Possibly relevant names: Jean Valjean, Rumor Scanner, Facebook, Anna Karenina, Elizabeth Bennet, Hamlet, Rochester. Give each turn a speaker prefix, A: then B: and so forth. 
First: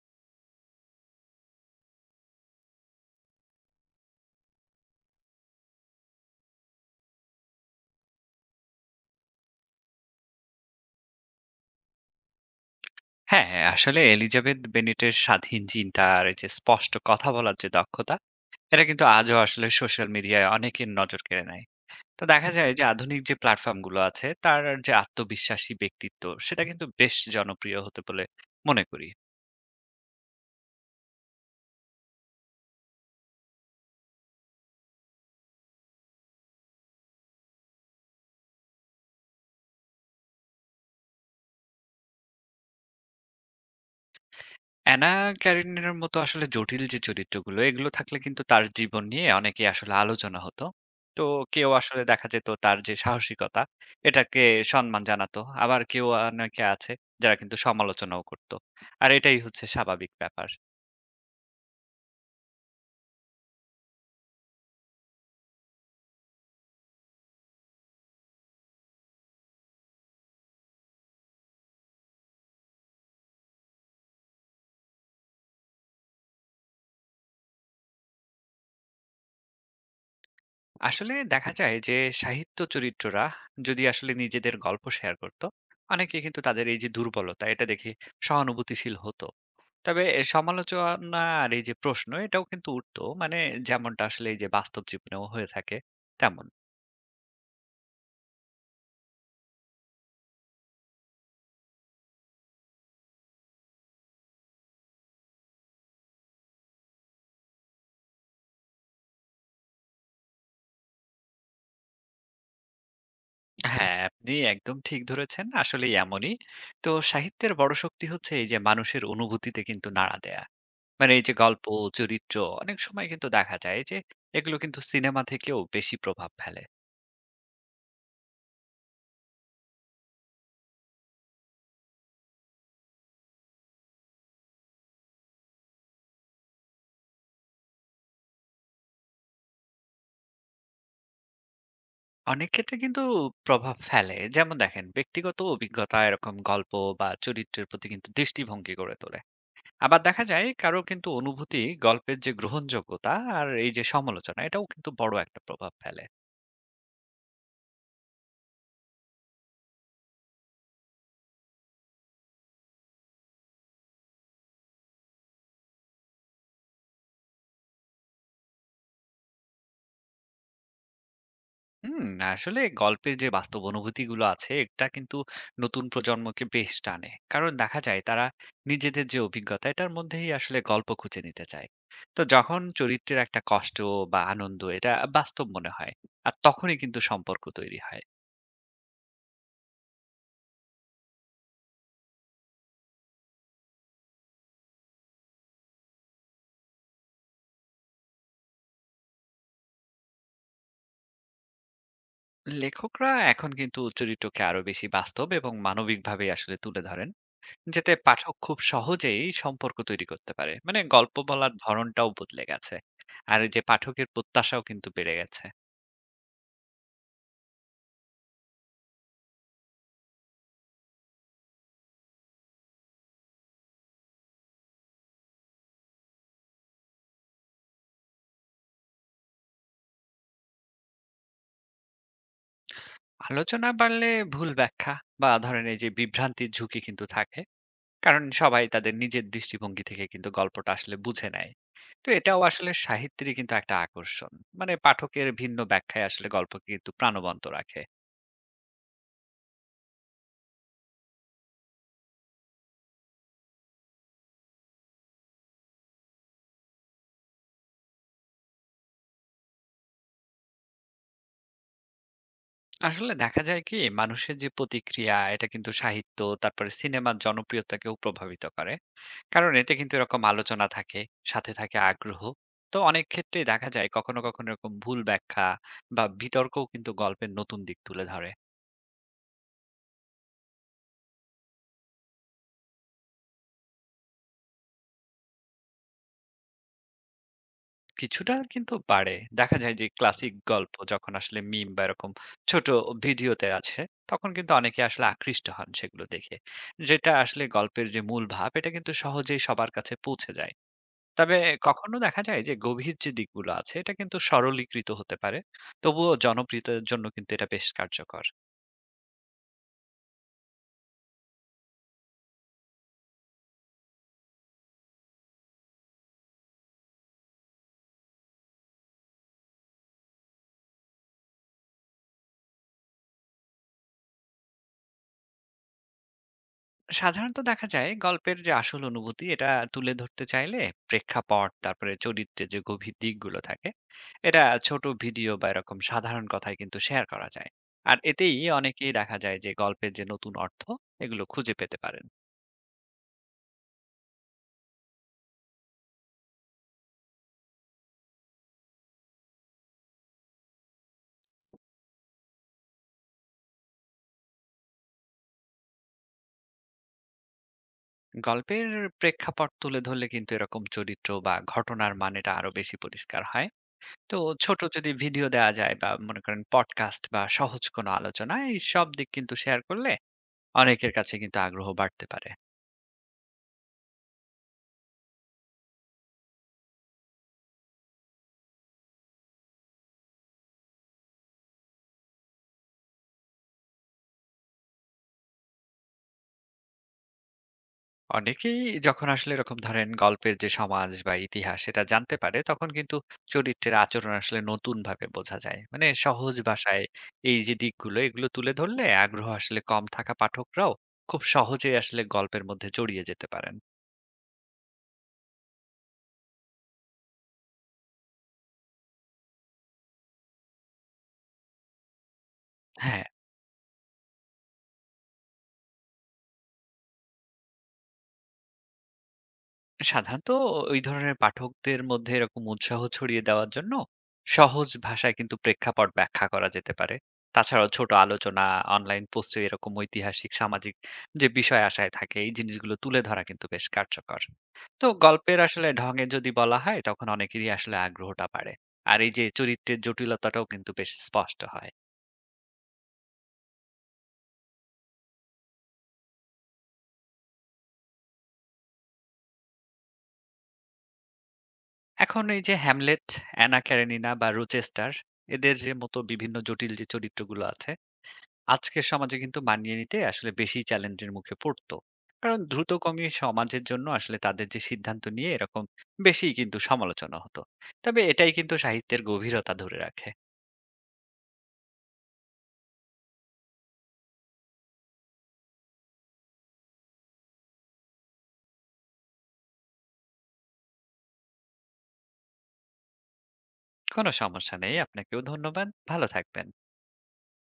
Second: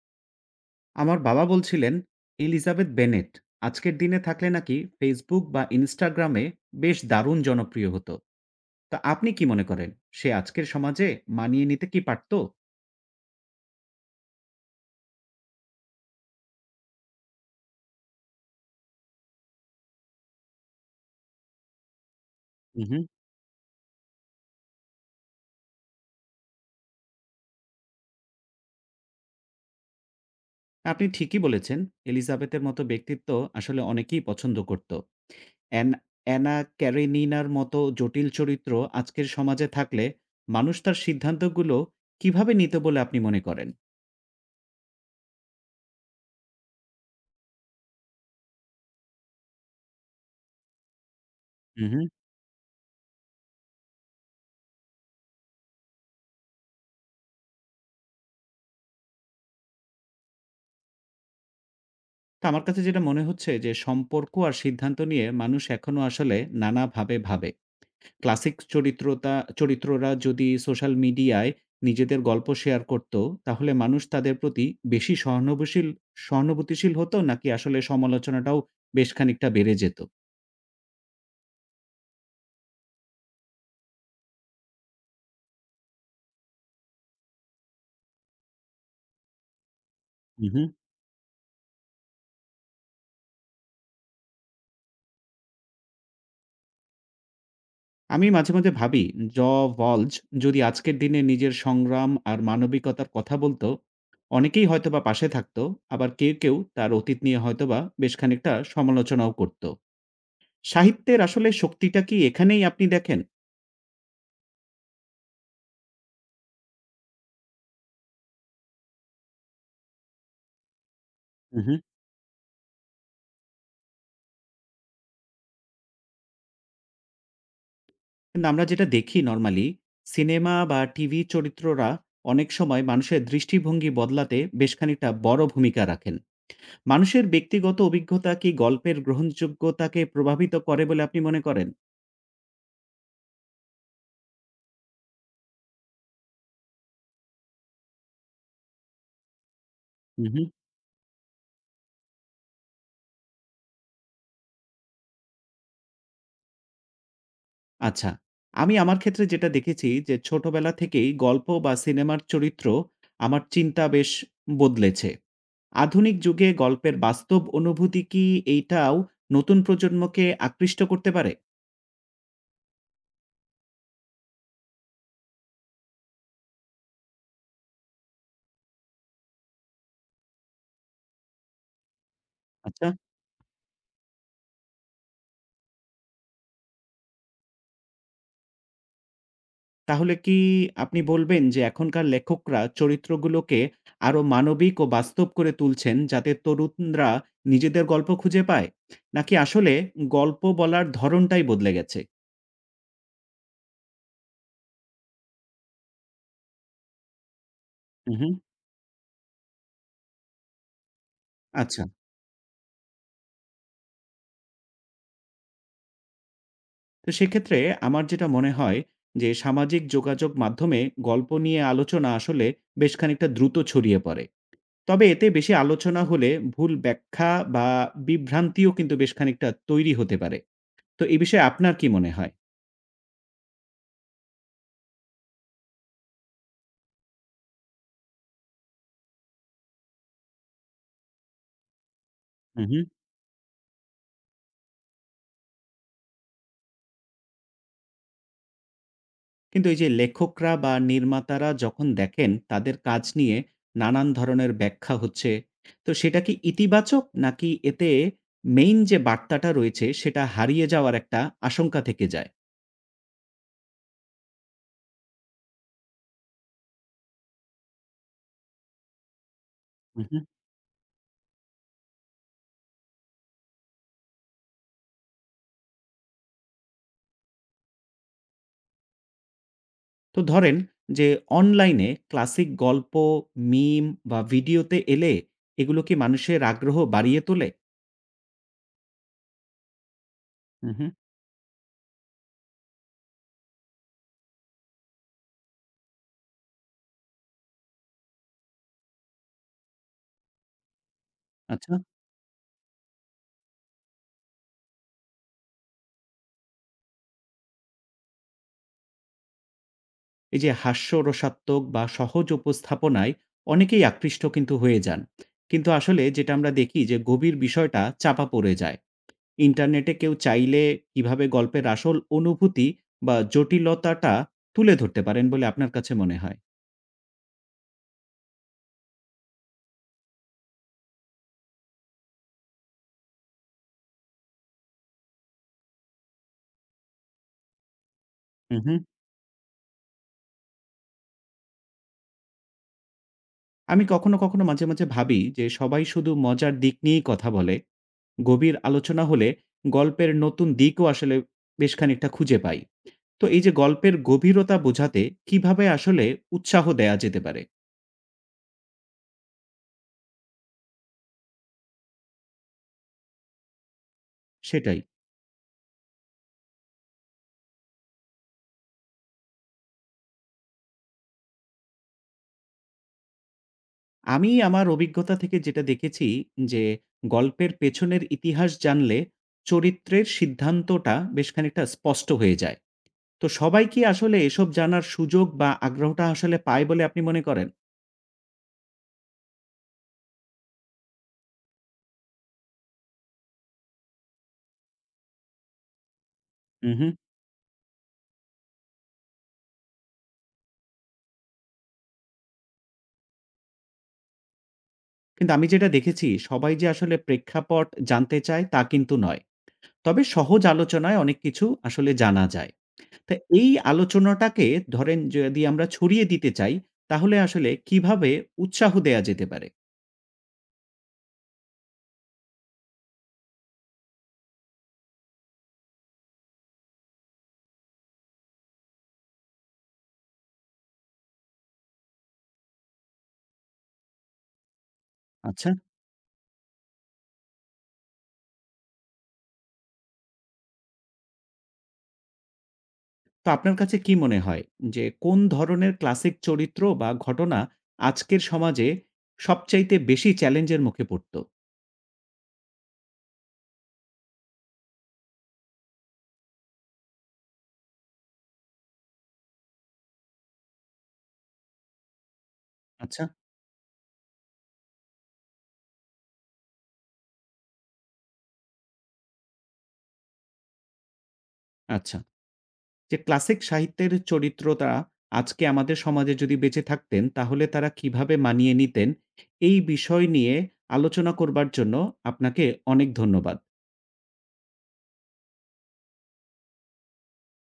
A: আমার বাবা বলছিলেন এলিজাবেথ বেনেট আজকের দিনে থাকলে নাকি ফেসবুক বা ইনস্টাগ্রামে বেশ দারুণ জনপ্রিয় হতো, তা আপনি কি মনে করেন সে আজকের সমাজে মানিয়ে নিতে কি পারত?
B: হ্যাঁ, আসলে এলিজাবেথ বেনেটের স্বাধীন চিন্তা আর এই যে স্পষ্ট কথা বলার যে দক্ষতা, এটা কিন্তু আজও আসলে সোশ্যাল মিডিয়ায় অনেকের নজর কেড়ে নেয়। তো দেখা যায় যে
A: হুম
B: আধুনিক যে প্ল্যাটফর্ম গুলো আছে, তার যে আত্মবিশ্বাসী ব্যক্তিত্ব, সেটা কিন্তু বেশ জনপ্রিয় হতে বলে মনে করি।
A: আপনি ঠিকই বলেছেন, এলিজাবেথের মতো ব্যক্তিত্ব আসলে অনেকেই পছন্দ করত। অ্যান- অ্যানা ক্যারেনিনার মতো জটিল চরিত্র আজকের সমাজে থাকলে মানুষ তার সিদ্ধান্তগুলো কিভাবে নিত বলে আপনি মনে করেন?
B: অ্যানা ক্যারেনিনার মতো আসলে জটিল যে চরিত্রগুলো, এগুলো থাকলে কিন্তু তার জীবন নিয়ে অনেকেই আসলে আলোচনা হতো। তো কেউ আসলে
A: হুম
B: দেখা যেত তার যে সাহসিকতা, এটাকে সম্মান জানাতো। আবার কেউ অনেকে আছে যারা কিন্তু সমালোচনাও করত। আর এটাই হচ্ছে স্বাভাবিক ব্যাপার।
A: তো আমার কাছে যেটা মনে হচ্ছে, যে সম্পর্ক আর সিদ্ধান্ত নিয়ে মানুষ এখনো আসলে নানাভাবে ভাবে। ক্লাসিক চরিত্রতা চরিত্ররা যদি সোশ্যাল মিডিয়ায় নিজেদের গল্প শেয়ার করত, তাহলে মানুষ তাদের প্রতি বেশি সহানুভূতিশীল হতো, নাকি আসলে সমালোচনাটাও বেশ খানিকটা বেড়ে যেত?
B: আসলে দেখা যায় যে সাহিত্য চরিত্ররা যদি আসলে নিজেদের গল্প শেয়ার করত, অনেকে কিন্তু তাদের এই যে দুর্বলতা, এটা দেখে সহানুভূতিশীল হতো। তবে
A: হু, হু।
B: সমালোচনা আর এই যে প্রশ্ন এটাও কিন্তু উঠতো মানে যেমনটা আসলে এই যে বাস্তব জীবনেও হয়ে থাকে তেমন।
A: আমি মাঝে মাঝে ভাবি, জ ভল্জ যদি আজকের দিনে নিজের সংগ্রাম আর মানবিকতার কথা বলতো, অনেকেই হয়তোবা পাশে থাকতো। আবার কেউ কেউ তার অতীত নিয়ে হয়তোবা বেশ খানিকটা সমালোচনাও করত। সাহিত্যের আসলে শক্তিটা কি এখানেই আপনি দেখেন?
B: হ্যাঁ, আপনি একদম ঠিক ধরেছেন, আসলে এমনই। তো সাহিত্যের বড় শক্তি হচ্ছে এই যে মানুষের অনুভূতিতে কিন্তু নাড়া দেয়া মানে এই যে
A: হু,
B: গল্প,
A: হু।
B: চরিত্র অনেক সময় কিন্তু দেখা যায় যে এগুলো কিন্তু সিনেমা থেকেও বেশি প্রভাব ফেলে।
A: কিন্তু আমরা যেটা দেখি নরমালি, সিনেমা বা টিভি চরিত্ররা অনেক সময় মানুষের দৃষ্টিভঙ্গি বদলাতে বেশ খানিকটা বড় ভূমিকা রাখেন। মানুষের ব্যক্তিগত অভিজ্ঞতা কি গল্পের গ্রহণযোগ্যতাকে প্রভাবিত করে বলে আপনি মনে করেন?
B: অনেক ক্ষেত্রে কিন্তু প্রভাব ফেলে, যেমন দেখেন ব্যক্তিগত অভিজ্ঞতা এরকম গল্প বা চরিত্রের প্রতি কিন্তু দৃষ্টিভঙ্গি গড়ে তোলে। আবার দেখা যায় কারো কিন্তু অনুভূতি, গল্পের যে গ্রহণযোগ্যতা আর এই যে সমালোচনা, এটাও কিন্তু বড় একটা প্রভাব ফেলে।
A: আচ্ছা। আমি আমার ক্ষেত্রে যেটা দেখেছি যে ছোটবেলা থেকেই গল্প বা সিনেমার চরিত্র আমার চিন্তা বেশ বদলেছে। আধুনিক যুগে গল্পের বাস্তব অনুভূতি কি এইটাও নতুন প্রজন্মকে আকৃষ্ট করতে পারে?
B: হুম, আসলে গল্পের যে বাস্তব অনুভূতিগুলো আছে এটা কিন্তু নতুন প্রজন্মকে বেশ টানে, কারণ দেখা যায় তারা নিজেদের যে অভিজ্ঞতা এটার মধ্যেই আসলে গল্প খুঁজে নিতে চায়। তো যখন
A: আচ্ছা,
B: চরিত্রের একটা কষ্ট বা আনন্দ এটা বাস্তব মনে হয়, আর তখনই কিন্তু সম্পর্ক তৈরি হয়।
A: তাহলে কি আপনি বলবেন যে এখনকার লেখকরা চরিত্রগুলোকে আরো মানবিক ও বাস্তব করে তুলছেন যাতে তরুণরা নিজেদের গল্প খুঁজে পায়? নাকি আসলে গল্প বলার ধরনটাই বদলে গেছে?
B: লেখকরা এখন কিন্তু চরিত্রকে আরো বেশি বাস্তব এবং মানবিকভাবে আসলে তুলে ধরেন, যেতে
A: উহু,
B: পাঠক খুব সহজেই সম্পর্ক তৈরি করতে পারে, মানে গল্প বলার
A: আচ্ছা।
B: ধরনটাও বদলে গেছে। আর এই যে পাঠকের প্রত্যাশাও কিন্তু বেড়ে গেছে।
A: তো সেক্ষেত্রে আমার যেটা মনে হয়, যে সামাজিক যোগাযোগ মাধ্যমে গল্প নিয়ে আলোচনা আসলে বেশ খানিকটা দ্রুত ছড়িয়ে পড়ে। তবে এতে বেশি আলোচনা হলে ভুল ব্যাখ্যা বা বিভ্রান্তিও কিন্তু বেশ খানিকটা তৈরি হতে পারে। তো এই বিষয়ে আপনার কি মনে হয়?
B: আলোচনা বাড়লে ভুল ব্যাখ্যা বা ধরেন এই যে বিভ্রান্তির ঝুঁকি কিন্তু থাকে, কারণ সবাই তাদের নিজের দৃষ্টিভঙ্গি থেকে কিন্তু গল্পটা আসলে বুঝে নেয়। তো এটাও
A: হুম,
B: আসলে
A: হুম।
B: সাহিত্যেরই কিন্তু একটা আকর্ষণ, মানে পাঠকের ভিন্ন ব্যাখ্যায় আসলে গল্পকে কিন্তু প্রাণবন্ত রাখে।
A: কিন্তু এই যে লেখকরা বা নির্মাতারা যখন দেখেন তাদের কাজ নিয়ে নানান ধরনের ব্যাখ্যা হচ্ছে, তো সেটা কি ইতিবাচক, নাকি এতে মেইন যে বার্তাটা রয়েছে সেটা হারিয়ে যাওয়ার একটা আশঙ্কা থেকে যায়?
B: আসলে দেখা যায় কি, মানুষের যে প্রতিক্রিয়া এটা কিন্তু সাহিত্য তারপরে সিনেমার জনপ্রিয়তাকেও প্রভাবিত করে, কারণ এতে কিন্তু এরকম আলোচনা থাকে, সাথে থাকে আগ্রহ। তো অনেক ক্ষেত্রেই দেখা যায় কখনো, কখনো এরকম ভুল ব্যাখ্যা বা বিতর্কও কিন্তু গল্পের নতুন দিক তুলে ধরে।
A: তো ধরেন যে অনলাইনে ক্লাসিক গল্প, মিম বা ভিডিওতে এলে এগুলো কি মানুষের আগ্রহ বাড়িয়ে তোলে?
B: কিছুটা কিন্তু বাড়ে। দেখা যায় যে ক্লাসিক
A: হুম,
B: গল্প
A: হুম।
B: যখন আসলে মিম বা এরকম ছোট ভিডিওতে আছে, তখন কিন্তু অনেকে আসলে আকৃষ্ট হন সেগুলো দেখে। যেটা আসলে গল্পের যে মূল ভাব এটা কিন্তু সহজেই সবার কাছে পৌঁছে যায়। তবে
A: আচ্ছা,
B: কখনো দেখা যায় যে গভীর যে দিকগুলো আছে এটা কিন্তু সরলীকৃত হতে পারে। তবুও জনপ্রিয়তার জন্য কিন্তু এটা বেশ কার্যকর।
A: এই যে হাস্যরসাত্মক বা সহজ উপস্থাপনায় অনেকেই আকৃষ্ট কিন্তু হয়ে যান। কিন্তু আসলে যেটা আমরা দেখি যে গভীর বিষয়টা চাপা পড়ে যায়। ইন্টারনেটে কেউ চাইলে কিভাবে গল্পের আসল অনুভূতি বা জটিলতাটা তুলে ধরতে পারেন বলে আপনার কাছে মনে হয়?
B: সাধারণত দেখা যায় গল্পের যে আসল অনুভূতি এটা তুলে ধরতে চাইলে প্রেক্ষাপট, তারপরে চরিত্রের যে গভীর দিকগুলো থাকে, এটা ছোট ভিডিও বা এরকম সাধারণ কথায় কিন্তু শেয়ার করা যায়। আর এতেই
A: হুম, হুম।
B: অনেকেই দেখা যায় যে গল্পের যে নতুন অর্থ এগুলো খুঁজে পেতে পারেন।
A: আমি কখনো কখনো মাঝে মাঝে ভাবি যে সবাই শুধু মজার দিক নিয়েই কথা বলে। গভীর আলোচনা হলে গল্পের নতুন দিকও আসলে বেশ খানিকটা খুঁজে পাই। তো এই যে গল্পের গভীরতা বোঝাতে কিভাবে আসলে উৎসাহ দেয়া যেতে পারে?
B: গল্পের প্রেক্ষাপট তুলে ধরলে কিন্তু এরকম চরিত্র বা ঘটনার মানেটা আরো বেশি পরিষ্কার হয়। তো ছোট
A: সেটাই।
B: যদি ভিডিও দেওয়া যায় বা মনে করেন পডকাস্ট বা সহজ কোনো আলোচনা, এই সব দিক কিন্তু শেয়ার করলে অনেকের কাছে কিন্তু আগ্রহ বাড়তে পারে।
A: আমি আমার অভিজ্ঞতা থেকে যেটা দেখেছি যে, গল্পের পেছনের ইতিহাস জানলে চরিত্রের সিদ্ধান্তটা বেশ খানিকটা স্পষ্ট হয়ে যায়। তো সবাই কি আসলে এসব জানার সুযোগ বা আগ্রহটা আসলে পায় বলে আপনি মনে করেন?
B: অনেকেই যখন আসলে এরকম ধরেন গল্পের যে সমাজ বা ইতিহাস সেটা জানতে পারে, তখন কিন্তু চরিত্রের আচরণ আসলে নতুন ভাবে বোঝা যায়, মানে সহজ ভাষায়
A: উহু।
B: এই যে দিকগুলো এগুলো তুলে ধরলে আগ্রহ আসলে কম থাকা পাঠকরাও খুব সহজে আসলে গল্পের মধ্যে জড়িয়ে যেতে পারেন।
A: কিন্তু আমি যেটা দেখেছি সবাই যে আসলে প্রেক্ষাপট জানতে চায় তা কিন্তু নয়। তবে সহজ আলোচনায় অনেক কিছু আসলে জানা যায়।
B: হ্যাঁ।
A: তা এই আলোচনাটাকে ধরেন যদি আমরা ছড়িয়ে দিতে চাই, তাহলে আসলে কিভাবে উৎসাহ দেয়া যেতে পারে?
B: সাধারণত ওই ধরনের পাঠকদের মধ্যে এরকম উৎসাহ ছড়িয়ে দেওয়ার জন্য সহজ ভাষায় কিন্তু প্রেক্ষাপট ব্যাখ্যা করা যেতে পারে। তাছাড়াও ছোট আলোচনা, অনলাইন পোস্টে এরকম ঐতিহাসিক, সামাজিক যে বিষয় আশায় থাকে, এই জিনিসগুলো তুলে ধরা কিন্তু বেশ কার্যকর। তো গল্পের
A: আচ্ছা,
B: আসলে ঢঙে যদি বলা হয় তখন অনেকেরই আসলে আগ্রহটা বাড়ে, আর এই যে চরিত্রের জটিলতাটাও কিন্তু বেশ স্পষ্ট হয়।
A: তো আপনার কাছে কি মনে হয় যে কোন ধরনের ক্লাসিক চরিত্র বা ঘটনা আজকের সমাজে সবচাইতে বেশি চ্যালেঞ্জের মুখে পড়ত?
B: এখন এই যে হ্যামলেট, অ্যানা ক্যারেনিনা বা রোচেস্টার, এদের যে মতো বিভিন্ন জটিল যে চরিত্রগুলো আছে, আজকের সমাজে কিন্তু মানিয়ে নিতে আসলে বেশি চ্যালেঞ্জের মুখে পড়তো। কারণ দ্রুত
A: আচ্ছা,
B: কমিয়ে সমাজের জন্য আসলে তাদের যে সিদ্ধান্ত নিয়ে এরকম বেশি কিন্তু সমালোচনা হতো। তবে এটাই কিন্তু সাহিত্যের গভীরতা ধরে রাখে।
A: আচ্ছা। যে ক্লাসিক সাহিত্যের চরিত্রটা আজকে আমাদের সমাজে যদি বেঁচে থাকতেন, তাহলে তারা কিভাবে মানিয়ে নিতেন, এই বিষয় নিয়ে আলোচনা করবার জন্য আপনাকে অনেক ধন্যবাদ।
B: কোনো সমস্যা নেই। আপনাকেও ধন্যবাদ। ভালো থাকবেন।